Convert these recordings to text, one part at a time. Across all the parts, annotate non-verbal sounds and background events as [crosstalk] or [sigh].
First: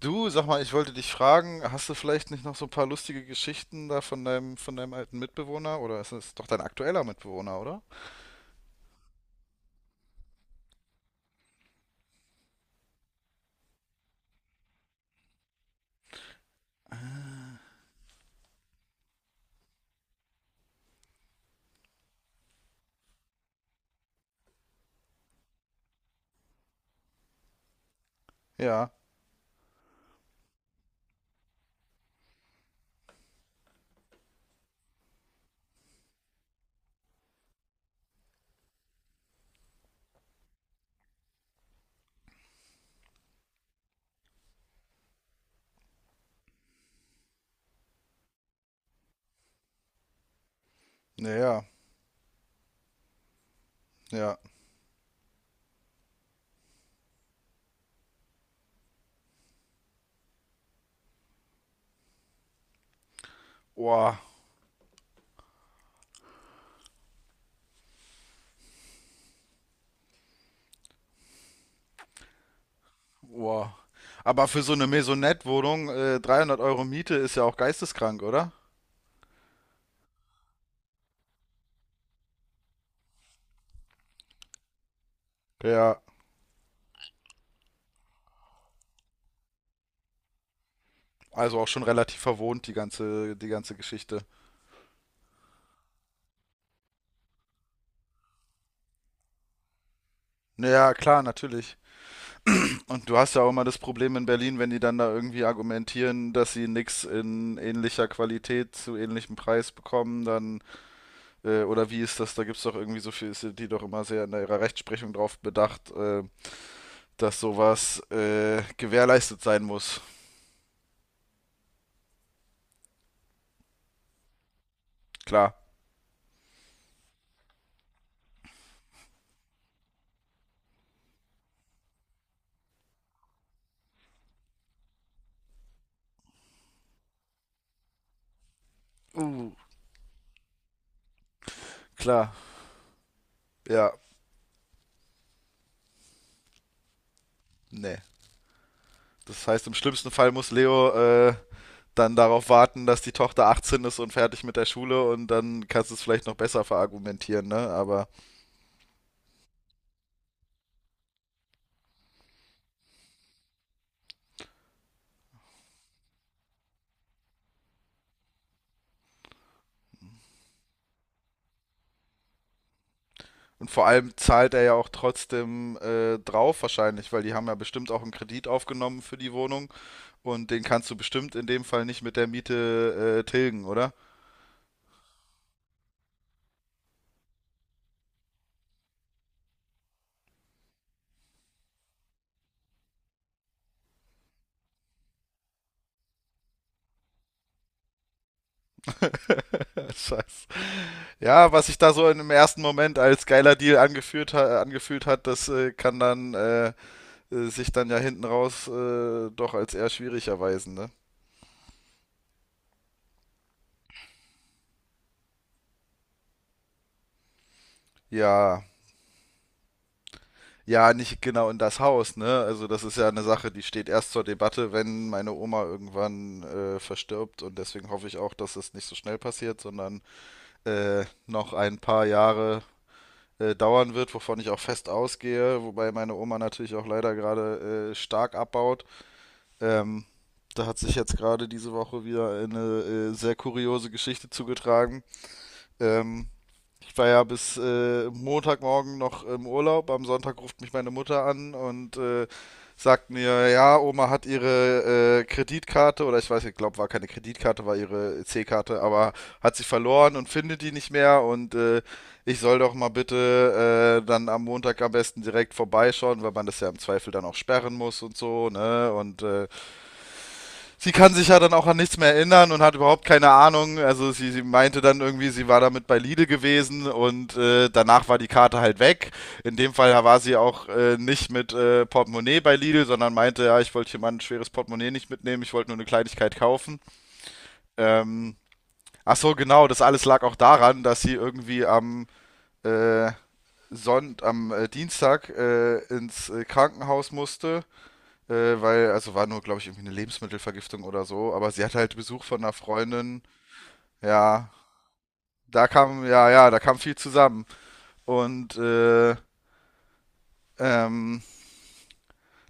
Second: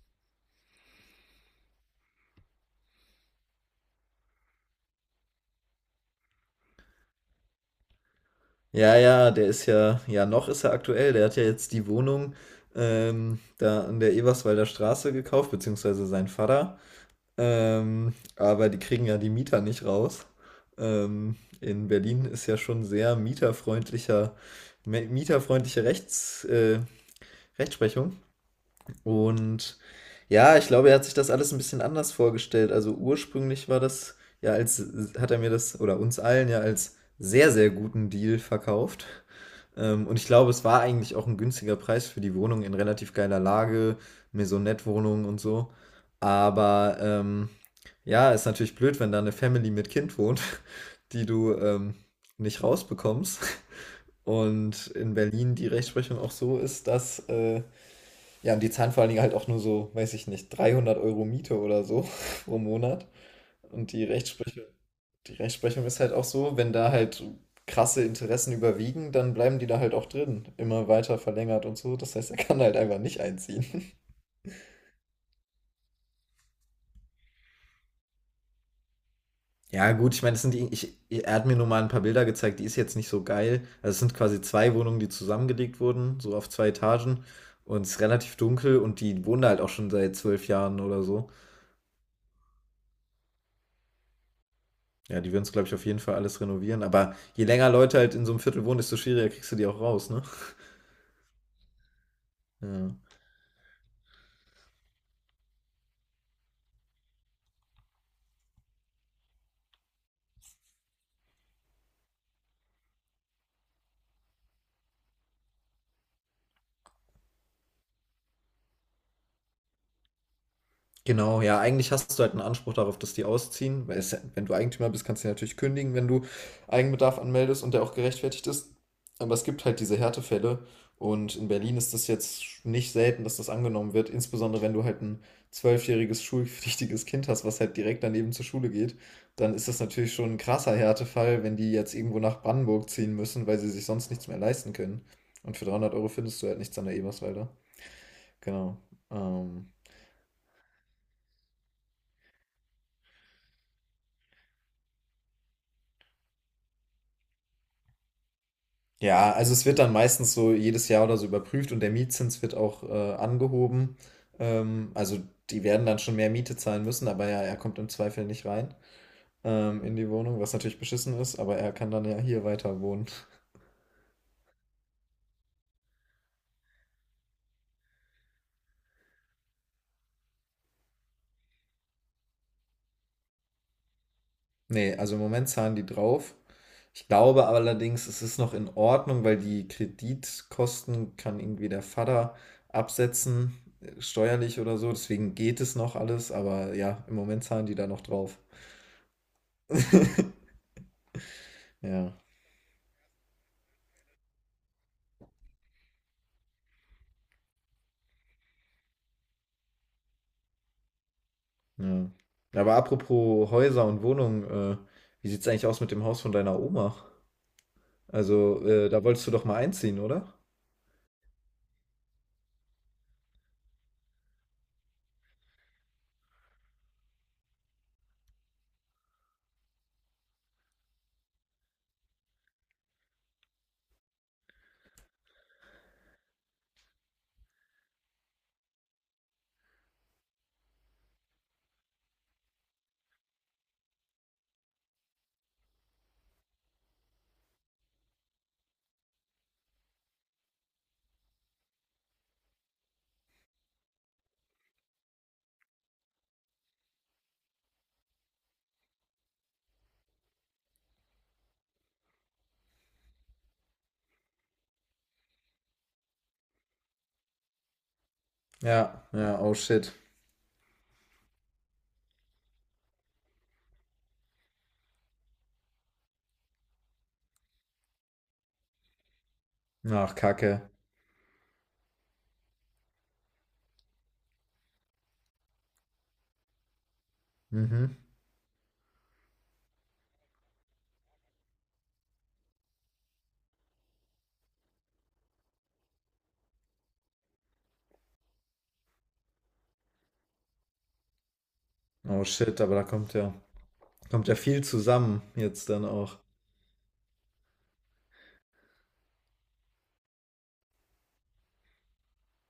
Du, sag mal, ich wollte dich fragen, hast du vielleicht nicht noch so ein paar lustige Geschichten da von deinem alten Mitbewohner? Oder ist es doch dein aktueller Mitbewohner, oder? Ja, ja, der ist ja ja, noch ist er aktuell. Der hat ja jetzt die Wohnung, da an der Eberswalder Straße gekauft, beziehungsweise sein Vater. Aber die kriegen ja die Mieter nicht raus. Ähm, in Berlin ist ja schon sehr mieterfreundliche Rechtsprechung. Ja, Und ja, ich glaube, er hat sich das alles ein bisschen anders vorgestellt. Also ursprünglich war das ja als, hat er mir das oder uns allen ja als sehr, sehr guten Deal verkauft. Und ich glaube, es war eigentlich auch ein günstiger Preis für die Wohnung in relativ geiler Lage, Maisonette-Wohnung und so. Aber ja, ist natürlich blöd, wenn da eine Family mit Kind wohnt, [laughs] die du naja, nicht rausbekommst. ja. Und in Berlin die Rechtsprechung auch so ist, dass ja, und die zahlen vor allen Dingen halt auch nur so, weiß ich nicht, 300 Euro Miete oder so [laughs] pro Monat. Und die Boah, Rechtsprechung, die Rechtsprechung ist halt auch so, wenn da halt krasse Interessen überwiegen, dann bleiben die da halt auch drin. Immer weiter verlängert und so. Das heißt, er kann halt einfach nicht einziehen. boah. [laughs] Aber für so eine Maisonette-Wohnung, 300 € Miete ist ja auch geisteskrank, oder? Ja, gut, ich meine, das sind die, ich, er hat mir nur mal ein paar Bilder gezeigt, die ist jetzt nicht so geil. Also es sind quasi zwei Wohnungen, die zusammengelegt Ja, wurden, so auf zwei Etagen. Und es ist relativ dunkel und die wohnen da halt auch schon seit 12 Jahren oder so. also auch schon relativ verwohnt, die ganze Geschichte. Ja, die würden es, glaube ich, auf jeden Fall alles renovieren. Aber je länger Leute halt in so einem Viertel wohnen, desto schwieriger kriegst du die auch raus, ne? Naja, klar, natürlich. Ja. Und du hast ja auch immer das Problem in Berlin, wenn die dann da irgendwie argumentieren, dass sie nichts in ähnlicher Qualität zu ähnlichem Preis bekommen, dann... oder wie ist das? Da gibt es doch irgendwie so viel, sind die doch immer sehr in ihrer Rechtsprechung drauf bedacht, dass sowas gewährleistet sein muss. Genau, ja, eigentlich hast du halt einen Anspruch darauf, dass die ausziehen, weil es, ja, wenn du Eigentümer bist, kannst du ja Klar. natürlich kündigen, wenn du Eigenbedarf anmeldest und der auch gerechtfertigt ist. Aber es gibt halt diese Härtefälle und in Berlin ist das jetzt nicht selten, dass das angenommen wird, insbesondere wenn du halt ein zwölfjähriges schulpflichtiges Kind hast, was halt direkt daneben zur Schule geht, Uh, dann ist das natürlich schon ein krasser Härtefall, wenn die jetzt irgendwo klar. nach Brandenburg ziehen müssen, weil sie sich Ja, sonst nichts mehr leisten können. Und für 300 Euro findest du halt nichts an der Eberswalder. nee. Genau. Das heißt, Ähm, im schlimmsten Fall muss Leo dann darauf warten, dass die Tochter 18 ist und fertig mit der Schule, und dann kannst du es vielleicht noch besser verargumentieren, ne? Aber Ja, also es wird dann meistens so jedes Jahr oder so überprüft und der Mietzins wird auch angehoben. Also die werden dann schon mehr Miete zahlen müssen, aber ja, er kommt im Zweifel nicht rein in die Wohnung, was natürlich beschissen ist, aber er kann dann ja hier weiter wohnen. [laughs] und vor allem zahlt er ja auch trotzdem drauf wahrscheinlich, weil die haben ja bestimmt auch einen Kredit aufgenommen für die Wohnung. Und den kannst du bestimmt in dem Fall nicht mit der Miete tilgen, oder? Nee, also im Moment zahlen die drauf. Ich glaube allerdings, es ist noch in Ordnung, weil die Kreditkosten kann irgendwie der Vater absetzen, steuerlich oder so. Deswegen geht es noch alles, aber ja, im Moment zahlen die da noch drauf. [laughs] Scheiße. Ja, was sich da so Ja. im ersten Moment als geiler Deal angeführt ha angefühlt hat, das kann dann sich dann ja hinten raus doch als eher schwierig erweisen, ne? Ja. Ja, aber apropos Häuser und Wohnungen, wie sieht's eigentlich aus mit dem Haus von deiner Oma? Also, Ja. Da wolltest du doch mal einziehen, oder? Ja, nicht genau in das Haus, ne? Also das ist ja eine Sache, die steht erst zur Debatte, wenn meine Oma irgendwann verstirbt. Und deswegen hoffe ich auch, dass es nicht so schnell passiert, sondern noch ein paar Jahre dauern wird, wovon ich auch fest ausgehe, wobei meine Oma natürlich auch leider gerade stark abbaut. Ähm, Da hat sich jetzt gerade diese Woche wieder eine sehr kuriose Geschichte zugetragen. Ähm, Ich war ja bis Montagmorgen noch im Urlaub. Am Sonntag ruft mich meine Mutter an und sagt mir: ja, Oma hat ihre Kreditkarte, oder ich weiß, ich glaube, war keine Kreditkarte, war ihre C-Karte, aber hat sie verloren und findet die nicht mehr, und ich soll doch mal bitte dann am Montag am besten direkt vorbeischauen, weil man das ja im Zweifel dann auch sperren muss und so, ne? Ja, Und ja, oh shit. sie kann sich ja dann auch an nichts mehr erinnern und hat überhaupt keine Ahnung. Also sie meinte dann irgendwie, sie war damit bei Lidl gewesen und danach war die Karte halt weg. In dem Fall Ach, war sie auch Kacke. Nicht mit Portemonnaie bei Lidl, sondern meinte: ja, ich wollte hier mal ein schweres Portemonnaie nicht mitnehmen, ich wollte nur eine Kleinigkeit kaufen. Mhm. Ähm, ach so, genau, das alles lag auch daran, dass sie irgendwie am äh, Sonnt am Dienstag ins Krankenhaus musste, weil, also war nur, glaube ich, irgendwie eine Lebensmittelvergiftung oder so, aber sie hatte halt Oh Besuch von einer shit, aber da Freundin. Kommt ja Ja, viel zusammen jetzt dann auch. ja, ja, da kam viel zusammen. Und ähm,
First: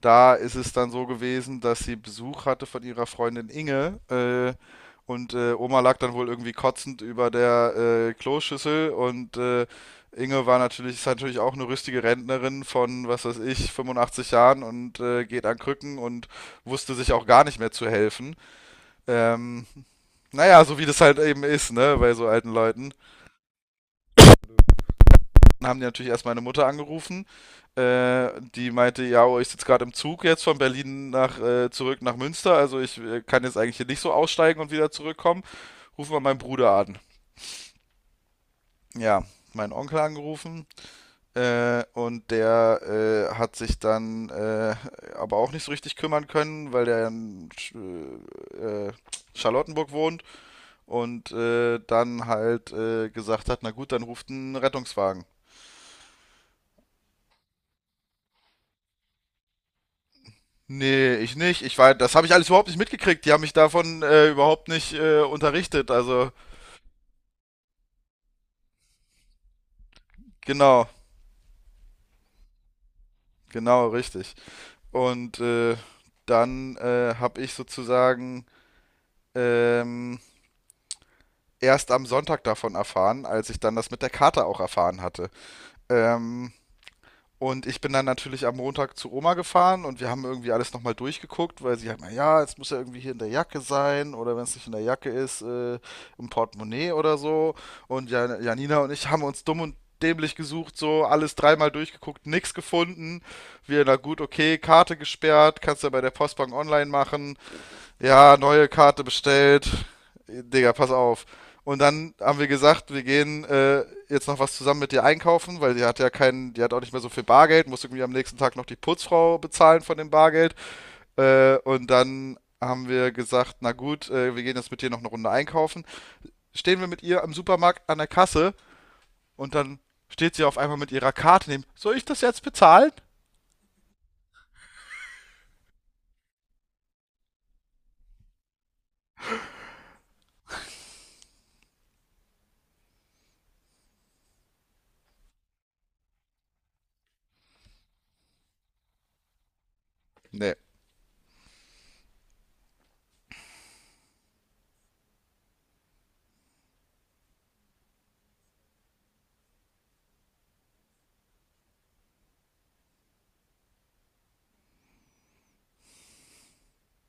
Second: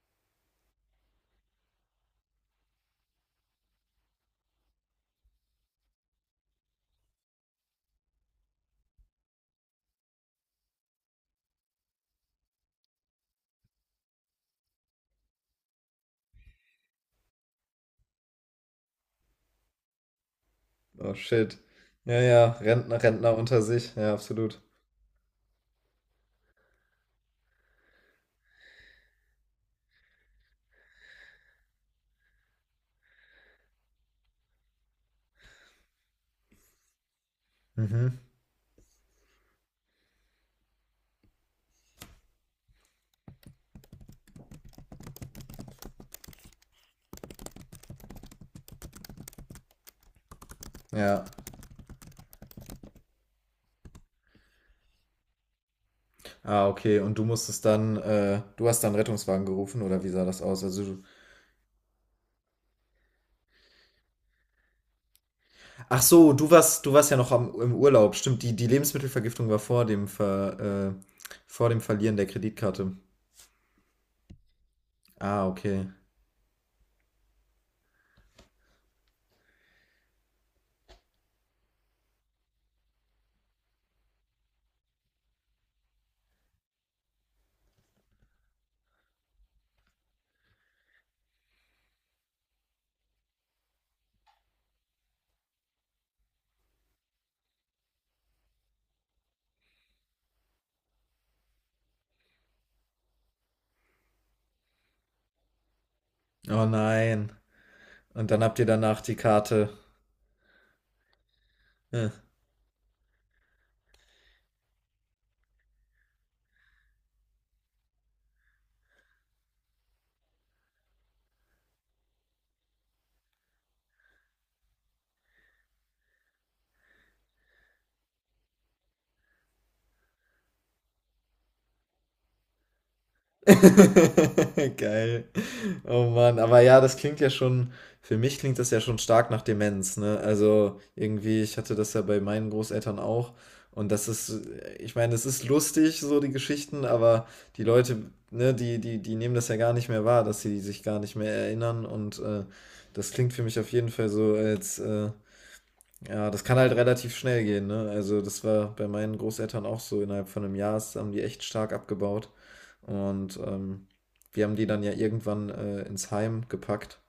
da ist es dann so gewesen, dass sie Besuch hatte von ihrer Freundin Inge. Und Oma lag dann wohl irgendwie kotzend über der Kloschüssel, und ist natürlich auch eine rüstige Rentnerin von, was weiß ich, 85 Jahren und geht an Krücken und wusste sich auch gar nicht mehr zu helfen. Ähm, Naja, so wie das Oh halt eben shit. ist, ne, bei Ja, so ja, alten Leuten. Rentner, Rentner unter sich, ja, absolut. Dann haben die natürlich erst meine Mutter angerufen. Die meinte: ja, oh, ich sitze gerade im Zug jetzt von Berlin nach, zurück nach Münster. Also ich kann jetzt eigentlich hier nicht so aussteigen und wieder zurückkommen. Ruf mal meinen Bruder an. Mhm. Ja, meinen Onkel angerufen. Und der hat sich dann aber auch nicht so richtig kümmern können, weil der in Sch Charlottenburg wohnt Ja. und dann halt gesagt hat: na gut, dann ruft ein Rettungswagen. Ah, okay. Und du musstest dann, du hast dann Rettungswagen gerufen, oder wie sah das aus? Also, du, Nee, ich nicht. Ich war, das habe ich alles überhaupt nicht mitgekriegt. Die haben mich davon überhaupt nicht unterrichtet. ach Also so, du warst ja noch am, im Urlaub. Stimmt, die Lebensmittelvergiftung war vor dem genau, vor dem Verlieren der Kreditkarte. genau, richtig. Und Ah, äh, okay. dann äh, habe ich sozusagen ähm, erst am Sonntag davon erfahren, als ich dann das mit der Karte auch erfahren hatte. Ähm, Und ich bin dann natürlich am Montag zu Oma gefahren, und wir haben irgendwie alles nochmal durchgeguckt, weil sie halt mal, ja, es muss ja irgendwie hier in der Jacke sein, oder wenn es nicht in der Jacke ist, im Portemonnaie oder so. Und Janina und ich haben uns dumm und dämlich gesucht, so alles dreimal durchgeguckt, nichts gefunden. Na gut, okay, Karte gesperrt, kannst du ja bei der Postbank Oh online nein. machen, Und ja, dann habt ihr neue danach Karte die bestellt. Karte. Digga, pass auf. Und Äh. dann haben wir gesagt, wir gehen jetzt noch was zusammen mit dir einkaufen, weil die hat ja keinen, die hat auch nicht mehr so viel Bargeld, muss irgendwie am nächsten Tag noch die Putzfrau bezahlen von dem Bargeld. Und dann haben wir gesagt: na gut, wir gehen jetzt mit dir noch eine Runde einkaufen. Stehen wir mit ihr am Supermarkt an der Kasse, und dann steht sie auf einmal mit ihrer Karte neben. Soll ich das jetzt bezahlen? [laughs] Geil. Oh Mann, aber ja, das klingt ja schon, für mich klingt das ja schon stark nach Demenz, ne? Also irgendwie, ich hatte das ja bei meinen Großeltern auch. Und das ist, ich meine, es ist lustig, so die Geschichten, aber die Leute, ne, die nehmen das ja gar nicht mehr wahr, dass Nee. sie sich gar nicht mehr erinnern. Und das klingt für mich auf jeden Fall so, als ja, das kann halt relativ schnell gehen, ne? Also, das war bei meinen Großeltern auch so. Innerhalb von einem Jahr haben die echt stark abgebaut. Und wir haben die dann ja irgendwann ins Heim gepackt.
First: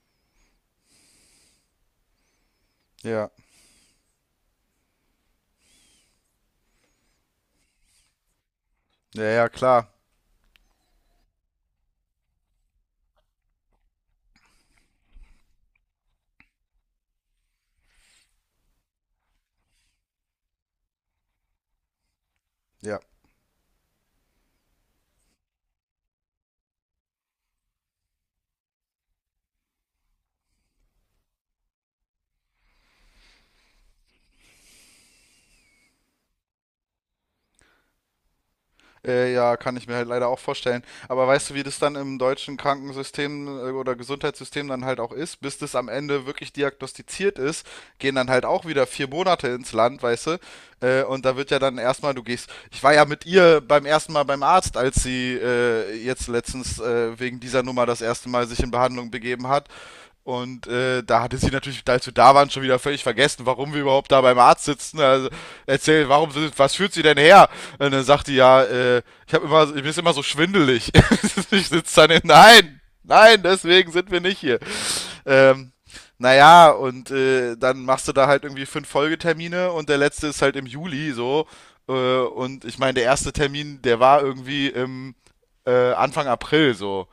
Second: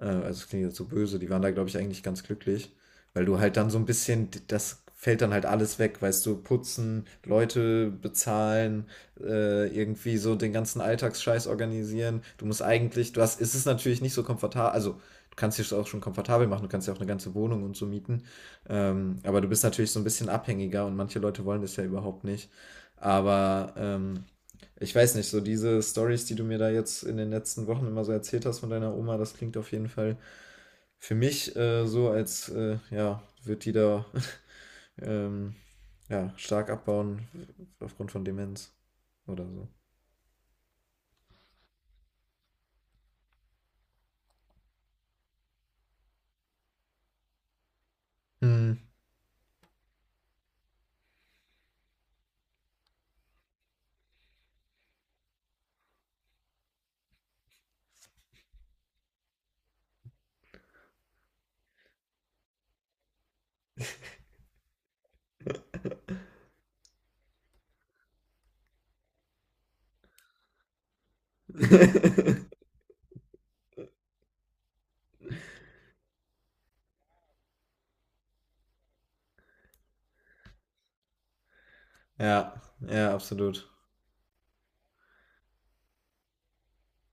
Also es klingt jetzt so böse, die waren da, glaube ich, eigentlich ganz glücklich, weil Ja. du halt dann so ein bisschen, das fällt dann halt alles weg, weißt du, putzen, Leute bezahlen, Ja, ja, klar. irgendwie so den ganzen Alltagsscheiß organisieren. Du musst eigentlich, du hast, es ist natürlich nicht so komfortabel, also du kannst dich auch schon komfortabel machen, du kannst ja auch eine ganze Wohnung und so mieten, aber du bist natürlich so ein bisschen abhängiger und manche Leute wollen das ja überhaupt nicht. Ja. Aber ich weiß nicht, so diese Stories, die du mir da jetzt in den letzten Wochen immer so erzählt hast von deiner Oma, das klingt auf jeden Fall für mich so, als ja, wird die da [laughs] ähm, ja, stark abbauen aufgrund von Demenz oder Ja, so. kann ich mir halt leider auch vorstellen. Aber weißt du, wie das dann im deutschen Krankensystem oder Gesundheitssystem dann halt auch ist? Bis das am Ende wirklich diagnostiziert ist, gehen dann halt auch Hm. wieder 4 Monate ins Land, weißt du? Und da wird ja dann erstmal, du gehst. Ich war ja mit ihr beim ersten Mal beim Arzt, als sie jetzt letztens wegen dieser Nummer das erste Mal sich in Behandlung begeben hat. Und da hatte sie natürlich, als wir da waren, schon wieder völlig vergessen, warum wir überhaupt da beim Arzt sitzen. Also erzähl, was führt sie denn her? Und dann sagt die ja, ich habe immer, mir ist immer so schwindelig. [laughs] Ich sitze dann in, [laughs] nein, nein, deswegen sind wir nicht hier. Ähm, naja, und dann machst du da halt irgendwie 5 Folgetermine, und der letzte ist halt im Juli so. Äh, Ja, und ich meine, der ja, erste absolut. Termin, der war irgendwie im Anfang April so.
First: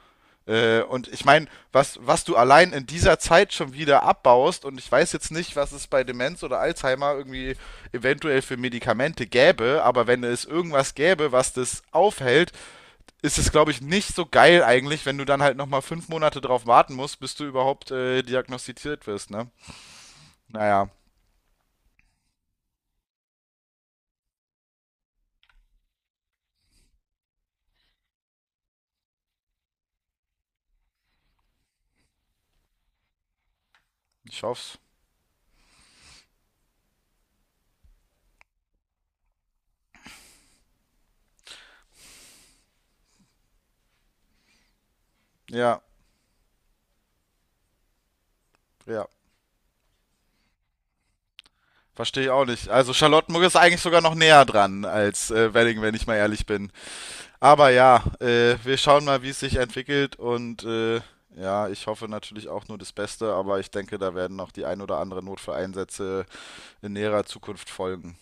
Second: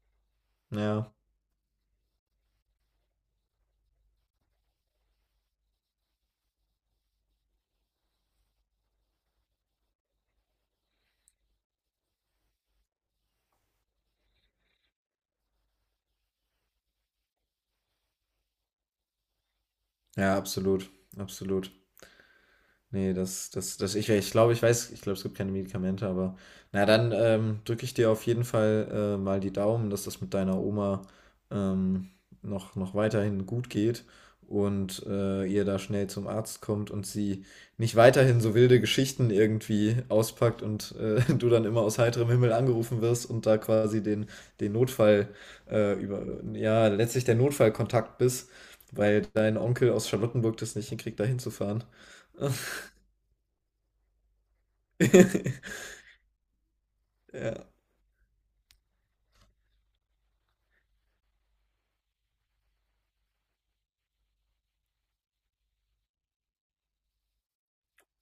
Und Ja, ich meine, was du allein in dieser Zeit schon wieder abbaust, und ich weiß jetzt nicht, was es bei Demenz oder Alzheimer irgendwie eventuell für Medikamente gäbe, aber wenn es irgendwas gäbe, was das aufhält, ist es, glaube ich, nicht so geil eigentlich, wenn du dann halt nochmal 5 Monate drauf warten musst, bis du überhaupt diagnostiziert wirst, ne? ja, Naja, absolut, absolut. Nee, das ich glaube, ich glaube, es gibt keine Medikamente, aber na dann, drücke ich dir auf jeden Fall, mal die Daumen, dass das mit deiner Oma, ähm, noch weiterhin gut geht ich hoff's. und, ihr da schnell zum Arzt kommt und sie nicht weiterhin so wilde Geschichten irgendwie auspackt und, [laughs] du dann immer aus heiterem Himmel angerufen wirst und da quasi den den Notfall, Ja, über ja, letztlich der Notfallkontakt bist, ja. weil dein Onkel aus Charlottenburg das nicht hinkriegt, da hinzufahren. Verstehe ich auch nicht. Also Charlottenburg ist eigentlich sogar noch näher dran als Welling, [laughs] wenn ich mal ehrlich bin. Aber Ja. ja, wir schauen mal, wie es sich entwickelt, und ja, ich hoffe natürlich auch nur das Beste, aber ich denke, da werden noch die ein oder andere Notfalleinsätze in näherer Zukunft folgen.